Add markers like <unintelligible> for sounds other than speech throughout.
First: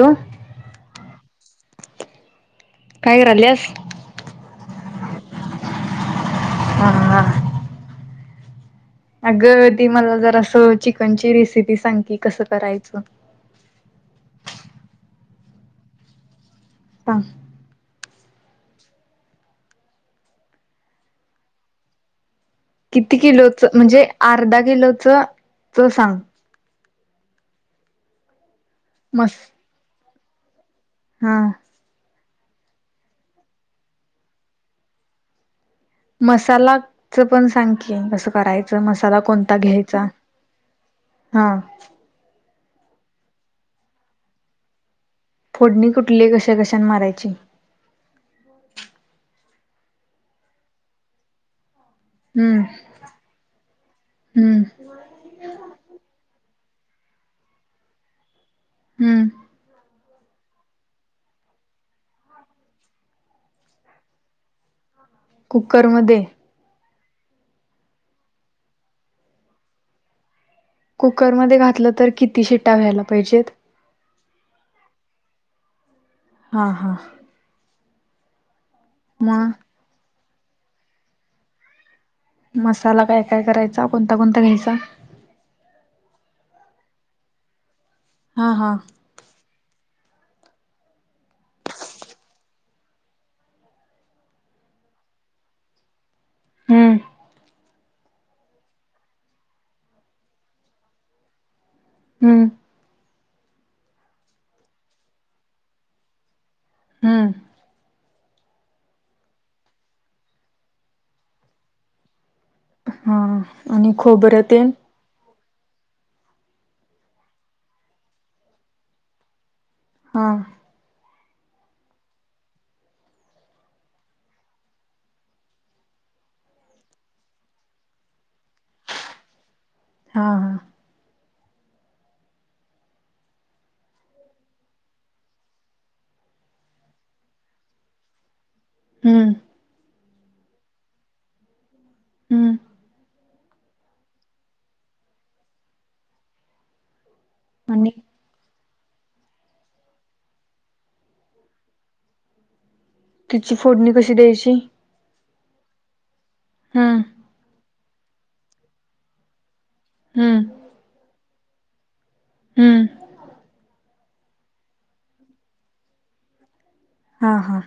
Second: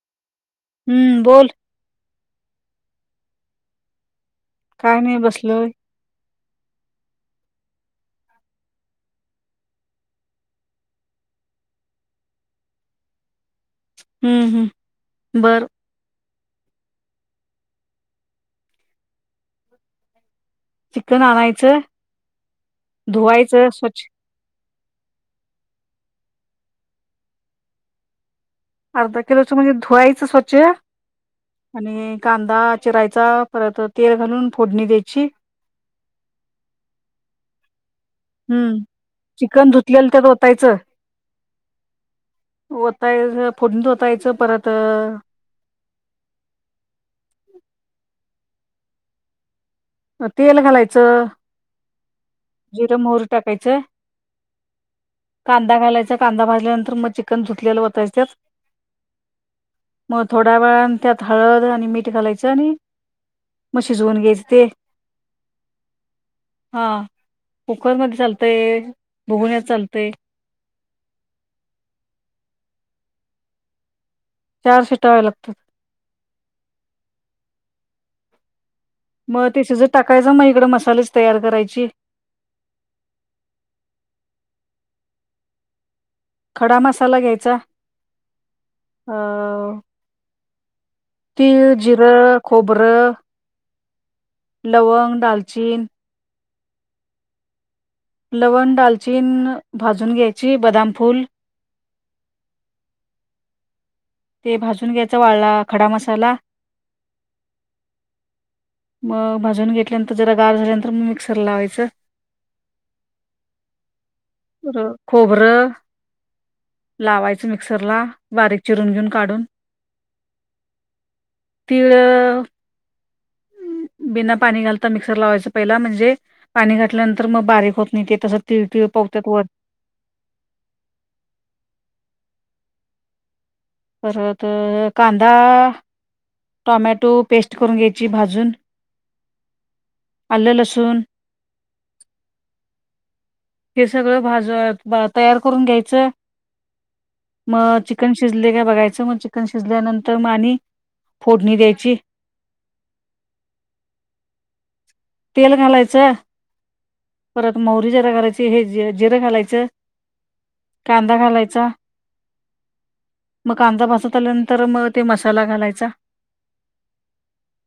Hello हम्म बोल काय करालियास? काय नाही बसलोय ह हा अगं ती मला जरास असं चिकनची रेसिपी सांग की कसं करायचं हम्म हम्म बरं सांग चिकन आणनायचं किती किलोच म्हणजे अर्धा किलो च च सांग अर्धा मस किलोच म्हणजे धुवायचं स्वच्छ हा आणि कांदा चिरायचा परत तेल घालून फोडणी द्यायची मसालाच च पण सांग कसं हं. करायचं मसाला कोणता चिकन घ्यायचा धुतलेलं त्यात ओतायचं. हा वतायच फोडनीट वतायच परत फोडणी कुठली कशा कशान मारायची तेल घालायचं हम्म जिर मोहरी टाकायचं हम्म कांदा घालायच कांदा भाजल्यानंतर तर मग चिकन धूतलेलं वतायचं त्यात हम्म मग थोड्या वेळांन त्यात हळद आणि मीठ घालायचं आणि म शिजवून घ्यायचे ते कुकरमध्ये हा कुकरमध्ये चालतय भुगुण्यात चालतय कुकरमध्ये घातलं तर किती शिटा व्यायला पाहिजेत चार सीटा व्हायला लागतात हा हा मग ते शिजत टाकायचं मग इकड मसाल्याची तयारी करायची मसाला काय काय करायचा कोणता कोणता घ्यायचा खडा मसाला घ्यायचा हा हा. अ तिळ जिर खोबरं लवंग दालचीन हम्म लवंग दालचीन भाजून घ्यायची बदाम फूल हम्म ते भाजून घ्यायचं वाळला खडा मसाला हम्म मग भाजून घेतल्यानंतर जरा गार झाल्यानंतर मग मिक्सर लावायचं हा आणि खोबरं तेन र खोबरं. लावायच मिक्सर ला, बारीक चिरून घेऊन काढून. हा. तिळं. <inaudible> बिना पाणी घालता मिक्सर लावायचं, पहिला म्हणजे पाणी घातल्यानंतर मग बारीक होत नाही, ते तसं तीळ तिळ. <unintelligible> हा हा. परत कांदा. टोमॅटो पेस्ट करून घ्यायची भाजून. हम्म. आलू लसून. हम्म हे सगळं भाज तयार करून घ्यायचं. मग आणि चिकन शिजले का. बघायच मग चिकन शिजल्यानंतर, मग आणि फोडणी द्यायची. तिची फोडणी कशी द्यायची. तेलं घालायच. हम्म. मोहरी जिर घालायची, हे जिरं घालायचं हम्म कांदा घालायचा. हम्म मग कांदा भासत आल्यानंतर मग ते मसाला घालायचा. हा हा.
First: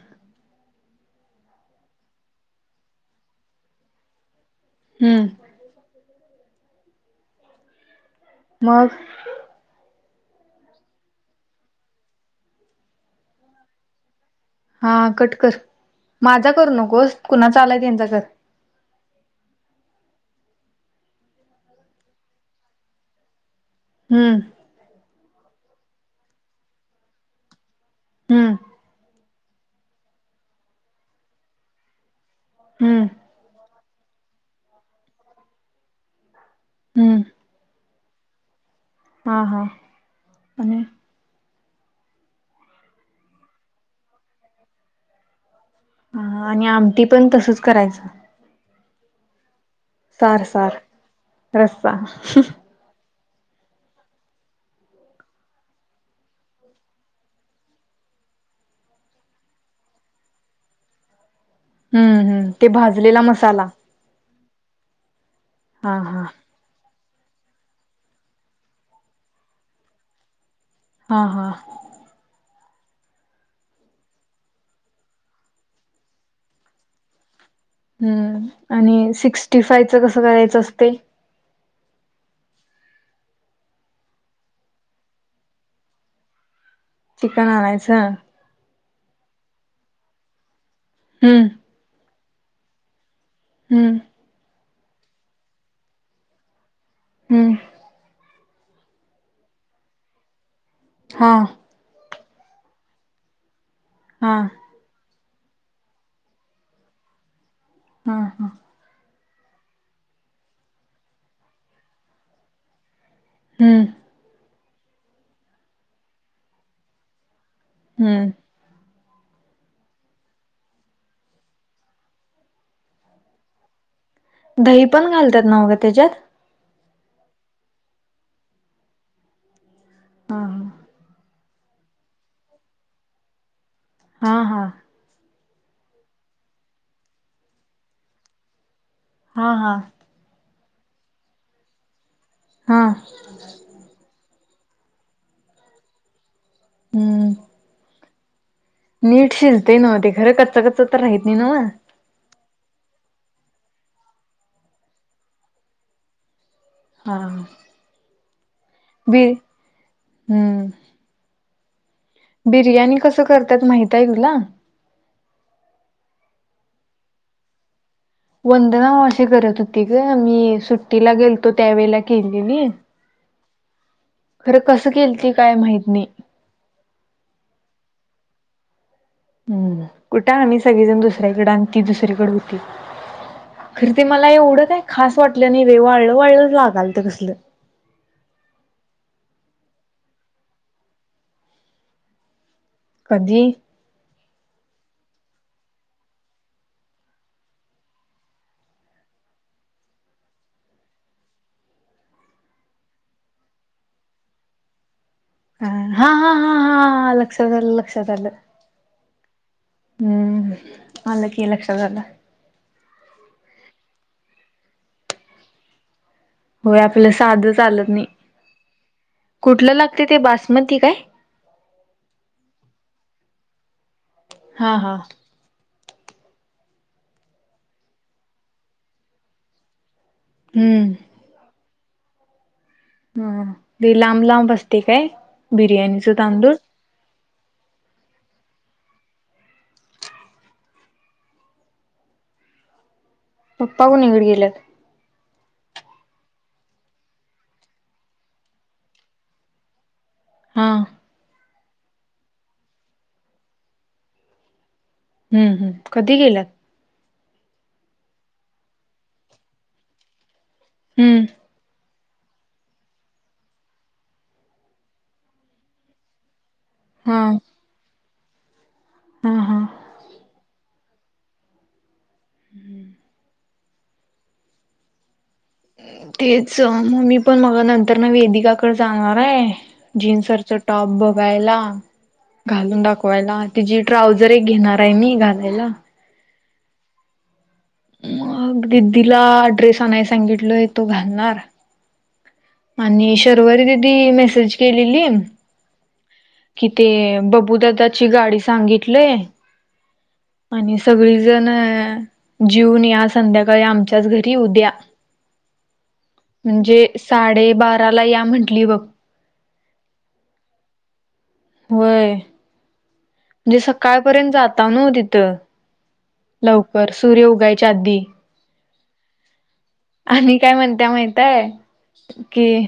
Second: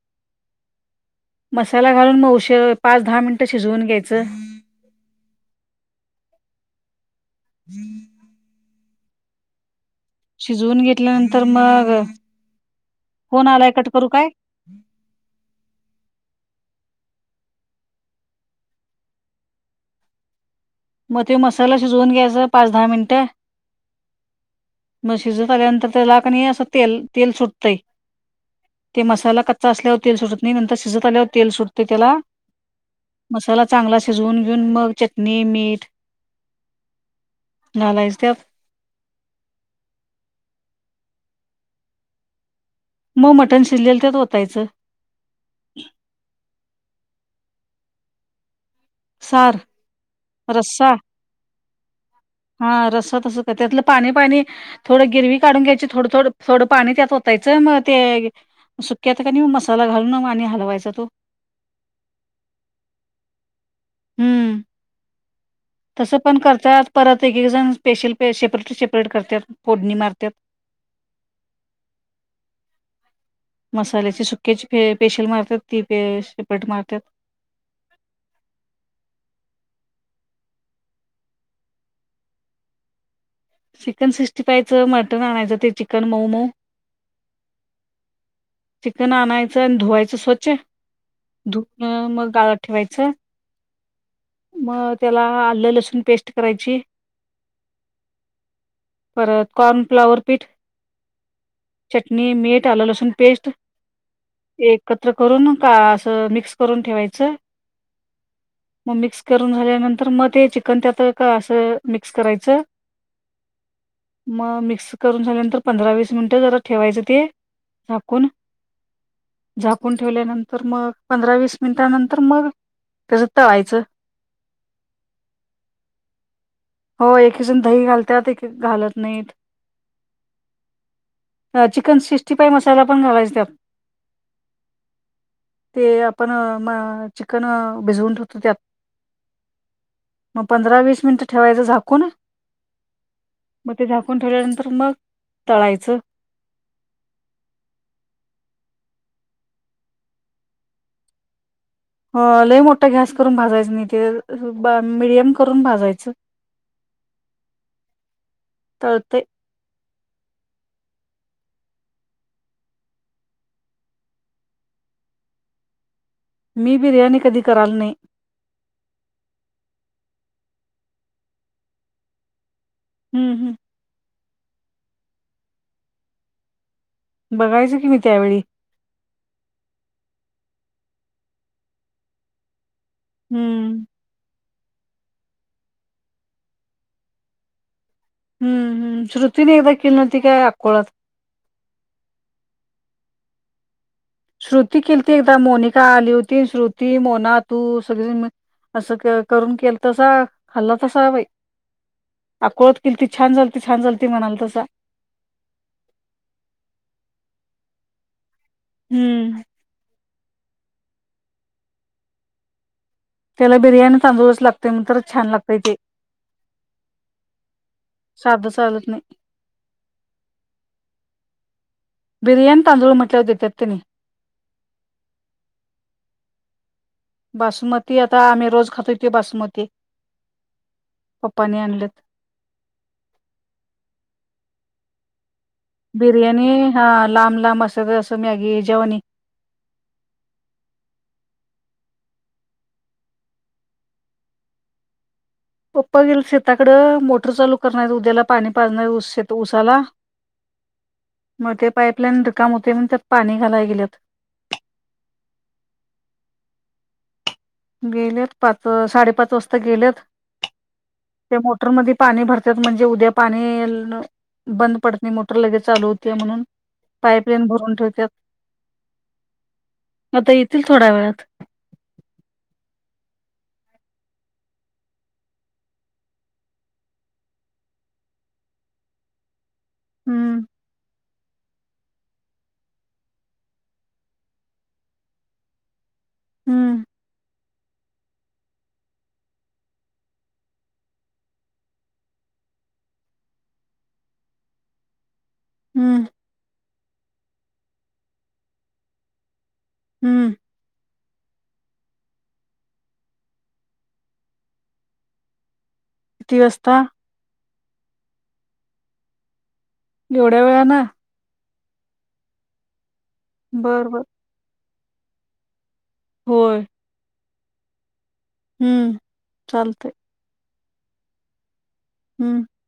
मसाला घालून मग उश पाच दहा मिनिटं शिजवून घ्यायचं. हम्म. ह <unintelligible> मग. शिजवून घेतल्यानंतर मग कोण आलाय कट करू काय. हा कटकर माझा कर नक. गोष्ट कुणा चा आलाय त्यांच घर. मग ते मसाला शिजवून घ्यायचा पाच दहा मिनटं. हम्म म्हशीज आल्यानंतर त्यालाकणी असं तेल तेल सुटतंय. हम्म ते मसाला कच्चा असल्यावर तेल सुटत नाही, नंतर शिजत आल्यावर तेल सुटते त्याला. हम्म. मसाला चांगला शिजवून घेऊन मग चटणी मीठ. हम् घालायचं त्यात हा हा. हम <unintelligible> मग मटण शिरलेल त्यात वतायचं. ह आणि आमटी पण तसच करायचं. सार. सार सार रस्सा रसा. तस त्यातलं पाणी पाणी थोडं गिरवी काढून घ्यायची, थोडं थोडं थोडं पाणी त्यात होतायचं मग ते. सुक्यात का नाही, मसाला घालून आणि हलवायचा तो. हम्म हम्म ते भाजलेला मसाला. हम्म. हा तसं हा. पण करतात. परत एक एक जण स्पेशल सेपरेट सेपरेट करतात फोडणी मारतात. हा हा. मसाल्याची सुक्याची पेशल मारतात, ती प शेपट मारतात. हम्म आणि सिक्स्टी फाय च कसं करायचं असते. चिकन सिक्स्टी फायव च मटन आणायचं ते चिकन मोमो. चिकन आणायचं. चिकन आणायचं आणि धुवायचं, स्वच्छ हम्म धुवन मग गाळ ठेवायचं. हम्म. मग त्याला आलं लसूण पेस्ट करायची हम्म परत कॉर्न फ्लावर पीठ हा चटणी मीठ आल लसूण पेस्ट हा एक तर करून का असं मिक्स करून ठेवायचं हा हा मग मिक्स करून झाल्यानंतर मग ते चिकन त्यात का असं मिक्स करायचं हम्म मिक्स करून झाल्यानंतर पंधरा वीस मिनिट जरा ठेवायचं ते झाकून हम्म झाकून ठेवल्यानंतर मग पंधरा वीस मिनिट नंतर मग तसं त व्हायचं दही पण घालतात नाघ त्याच्यात हो एकी जण दही घालत्यात एक घालत नाहीत हा ह चिकन सिक्स्टी फाय्ह फाईव्ह मसाला पण घालायच त्यात हा हा ते आपण म चिकन भिजवून ठेवतो त्यात हा हा ग पंधरा वीस मिनिट ठेवायचं झाकून हा मग ते झाकून ठेवल्यानंतर मग तळायचं हम्म नीट शिजतंय नव्ह ते खरं कच्च कच्च तर राहत नाही ना लई मोठा गॅस करून भाजायचं नाही ते मडियम करून भाजायचं हा बी तळतयं हम्म बिर्याणी कस करतात माहितय तुला मी बिर्याणी कधी कराल नाही वंदना मावशी करत होती ग मी सुट्टीला गेलतो त्यावेेळेला केलेली हम्म हम्म खरं कसं केलती काय माहत नाही बघायचं की मी त्यावेळी हम्म कुठे आमी सगळेजण दुसऱ्याकडें आणि ती दुसरीकडे होती हम्म खर ते मला एवढंच काय खास वाटलं नाही ब‌ई वाळलं वाळलं लागालतं कसलं हम् हम्म श्रृतीने एकदा किली नव्हती काय अकोळत कधी श्रुती केलती एकदा मोनिका आली होती श्रुती मोना तू सगळीजण मिळून असं करून केल तसा खाल्ल तसा बई आकोळात केलती छान झालती छान झालती म्हणालतासा ह हा हा हा हा लक्षात आलं लक्षात आलं हम्म. हम्म आलं की लक्षात आलं त्याला बिर्याणी तांदुळ च लागते नंन्तरच छान लागतेय ते होय आपलं साध चालत नाही साधं चालत नाही कुठलं लागते ते बासमती काय बिर्याणी तांदूळ म्हटल्यावर देतात त्यानी हा हा बासमती आता आम्ही रोज खातोय त्यो बासमती हम्म पप्पानी आणलेत हा हा ते लांब लांब असते काय बिर्याणीचं बिर्याणी तांदूळ हा लांब लांब असत तसं मॅगीच्यावणी पप्पा कुणीकड गेल्यात पप्पा गेल शेताकडं मोटर चालू करणार उद्याला पाणी पाजणार ऊस शेत उसाला हा मग ते पाईपलाईन रिकाम होतेय म्हणून त्यात पाणी घालाय गेल्यात हम्म हम्म कधी गेल्यात गेलेत पाच साडेपाच वाजता गेलेत हम्म त्या मोटरमध्ये पाणी भरत्यात म्हणजे उद्या पाणी बंद पडत नाही मोटर लगेच चालू होत्या म्हणून हा पाईपलाईन भरून ठेवत्यात हा हा <unintelligible> आता येतील थोड्या वेळात तेच मम्मी पण मग नंतरन वेदिकाकड जाणाराय हम्म जीन्सवरचा टॉप बघायला घालून दाखवायला तिची ट्राऊझर एक घेणार आहे मी घालायला हम्म मग दीदीला ड्रेस अनायसांगितलोय तो घालणार आणि शर्वरी दिदी मेसेज केलेली हम्म कि ते ब अबू ददाची गाडी सांगितलय हम्म आणि सगळी जण ह जूनया संध्याकाळी आमच्याच घरी उद्या किती वाजता म्हणजे साडेबाराला या म्हंटली बघ एवढ्या वेळान होय म्हणजे बर बर सकाळपर्यंत जाताव न तिथं होय लवकर सूर्य उगायच्या आधी हम्म चाल आणि काय म्हणत्या माहितय हम्म कि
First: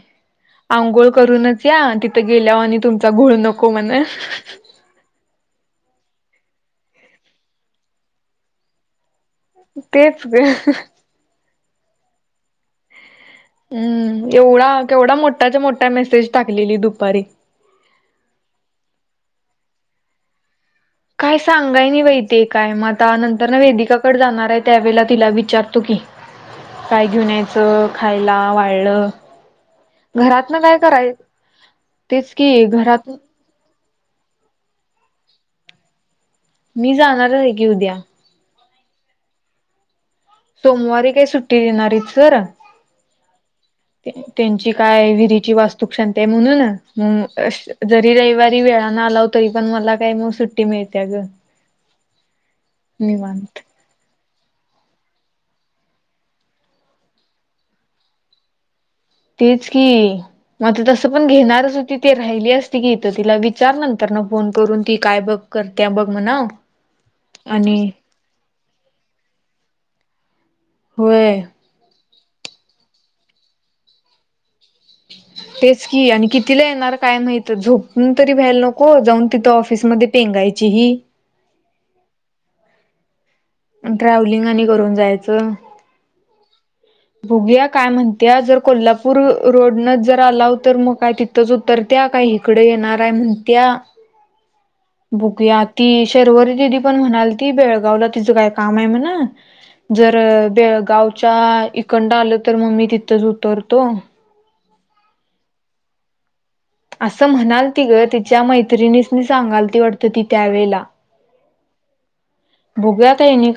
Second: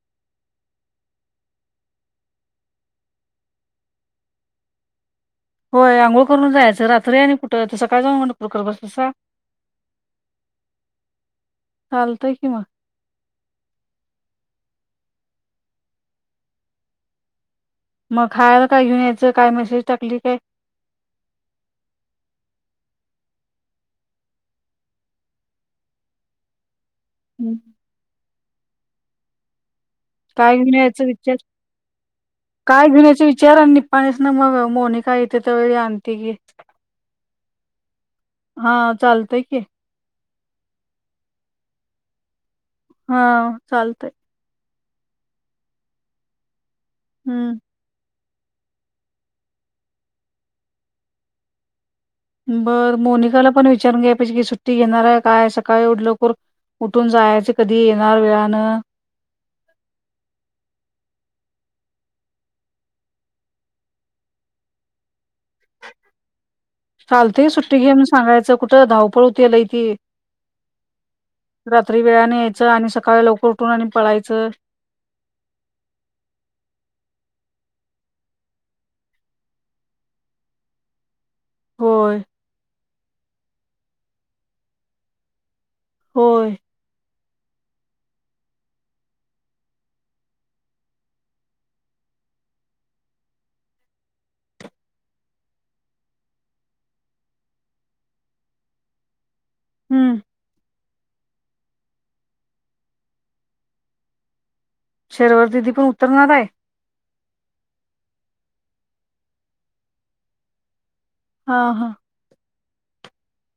आंघोळ करूनच या तिथं गेल्याव आणि तुमचा घोळ नको म्हण होय अंघोळ करून जायचं रात्री आणि कुठं सकाळ जाऊन म्हणरकर बसतसा तेच ग ह चालतंय कि म हम्म एवढा केवढा मोठाच्या मोठा मेसेज टाकलेली दुपारी मग खायला काय घेऊन यायचं काय मेसेज टाकली काय काय सांगाय नाहीबाईतीकाय मआता नंतरन वेदिकाकड जाणार आहे त्यावेेळेला तिला विचारतो की काय घेऊन हम्म. यायचं खायला वाळं काय घेवूनयाच विचार तेच की काय घरात घेवूनयाचे विचार आणि पाणीचनामग मोनिका येथे त्यावेळी आणते की घेऊद्या हा चालतय की सोमवारी काय सुट्टी देणाराईत सर हा चालतय त्यांची काय व्हिरीची वास्तूक शांतीहाय म्हणून हमम हम्म <unintelligible> जरी रवी रविवारी वेळान आलाव तरीपण मला कायमग सुट्टी मिळत्या ग बर मोनिकाला निवांत पण विचारून घे <unintelligible> सुट्टी घेणार आहे काय सकाळी उठल कूर उठून जायच कधी येणार वेळानं तेच की मग ते तसं पण घेणारच होतीती राहिलीअसतीकी इथचं तिला विचार नंतरन फोन करून ती काय बघ करत्या बघ म्हणाव चालतय सुट्टी आणि घे म्हण सांगायचं कुठं धावपळ उती लय ती होय तरी वेळाने यायचं आणि सकाळी लवकर उठून आणि पळायचं ह तेच की आणि कितीला येणार काय माहित झोपून तरी व्यायला नको जाऊन तिथं ऑफिसमध्येध्ये पेंगाय त्याचीही होय ट्रॅव्हलिंग आणि करून जायचं होय बघूया काय म्हणते जर कोल्हापूर रोडनच जर आला तर मग काय तिथच उतरत ता काही इकडे येणार आहे म्हण त्या बुघूया ती शर्वरी दिदी पण म्हणाल ती बेळगावला तिचं काय काम आहे म्हणून हम्म जरब गावच्या इकंड आलं तर मम्मी तिथंच उतरतो शर्वर दिदी पण उतरणार आहे असं म्हणाल ती ग तिच्या मैत्रिणीसनी सांगाल ती वाटत ती त्यावेेळेला हा हा हो गया ताईने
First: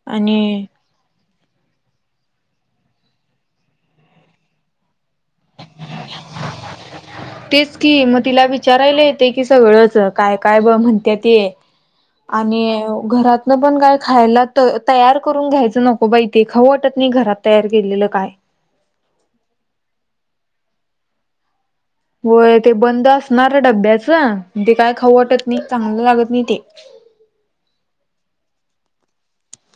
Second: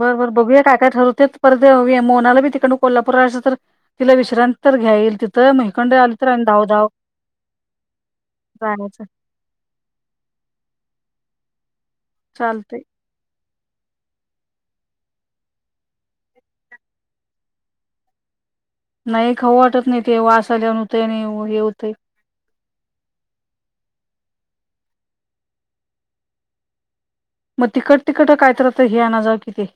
बरं बर बघूया काय काय ठरवते पर हवी मोनाला बी तिकड कोल्हापूर तर तिला विश्रांत तर घ्याईल तिथं मकंड आली तर आणि धावधाव तेच की मग तिला विचारायला येते की सगळंच काय काय ब म्हणते त्या ते आणि चालतंय घरात पण काय खायला तयार करून घ्यायचं नको बा तेे खऊ वाटत नाही घरात तयार केलेलं काय नाही खऊं वाटत नाही ते वास आल्यान होते आणि हे होते होय ते बंद असणार डब्याचं ते काय खवटत नाही चांगलं लागत नाही ते मग तिकट तिकट कायत राहत हे आणन जाव किती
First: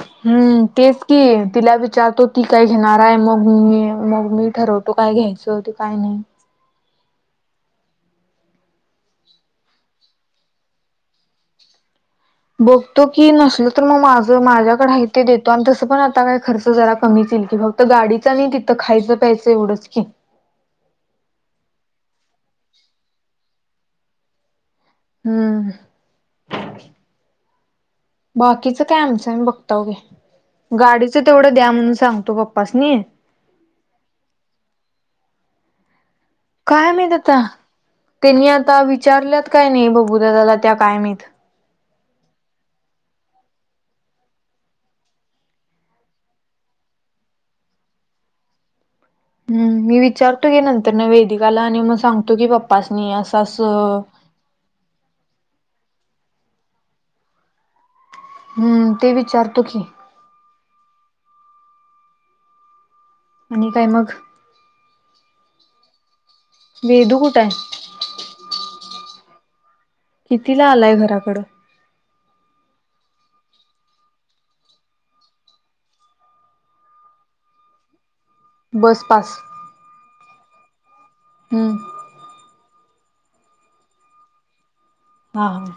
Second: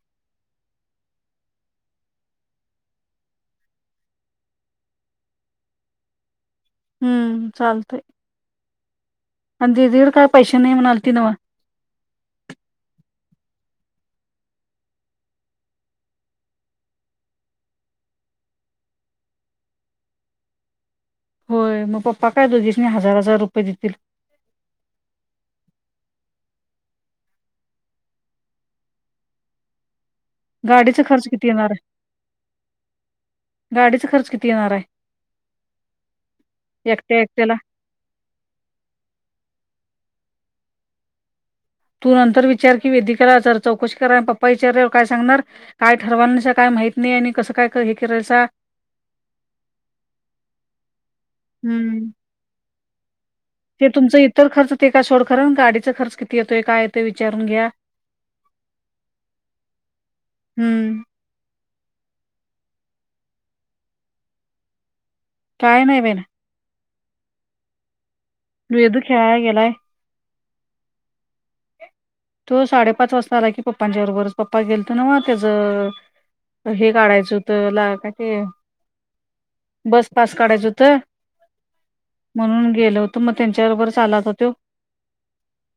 ह हम्म तेस की तिला विचारतो ती काय घेणार आहे मग मी मग मी ठरवतो काय घ याच ते काय नाही हम्म चालतय आणि दीदीड काय पैसे नाही म्हणाल ती नव बघतो की नसल तर मग माझ माझ्याकडेही ते देतो आणि तसं पण आता काही खर्च जरा कमी कि फक्त गाडीच नाही तिथं खायचं प्यायचं एवढंच की होय मग पप्पा काय दो दिीस हजार हजार रुपये देतील हम्म बाकीचं काय आमचं आहे मी बघता घे गाडीचा गाडीचं खर्च किती तेवढं द्या येणार आहे म्हणून सांगतो पप्पासनी गाडीचा खर्च किती येणार आहे काय मा एकट्या आता एकट्याला त्यांनी आता विचारल्यात काय नाही बघू झाला त्या कायमत तू नंतर विचार की वेदी कराार चौकशी करा पप्पा विचारावर काय सांगणार काय ठरवा काय माहिती नाही आणि कसं काय हे करायचा हम्म मी विचारतो गे नंतर न वहे िकाला आणि मग हम्म सांगतो की बाप्पासनी असं अस ते तुमचं इतर खर्च ते काय सोड खरं गाडीचा खर्च किती येतोय काय विचारून घ्या ते विचारतो की हम्म आणि काय मग काय नाही मेल वेदु. कुठ आहे वेदु खेळाय गेलाय कितीला आलंय घराकडं तो साडेपाच वाजता आला कि पप्पांच्या बरोबरच पप्पा गेल त नव त्याज हे काढायचं होत ला काय ते बसपास बस पास काढायचं हुत. हम्म. गेल होत मग त्यांच्याबरोबरच आला आता तोय. हा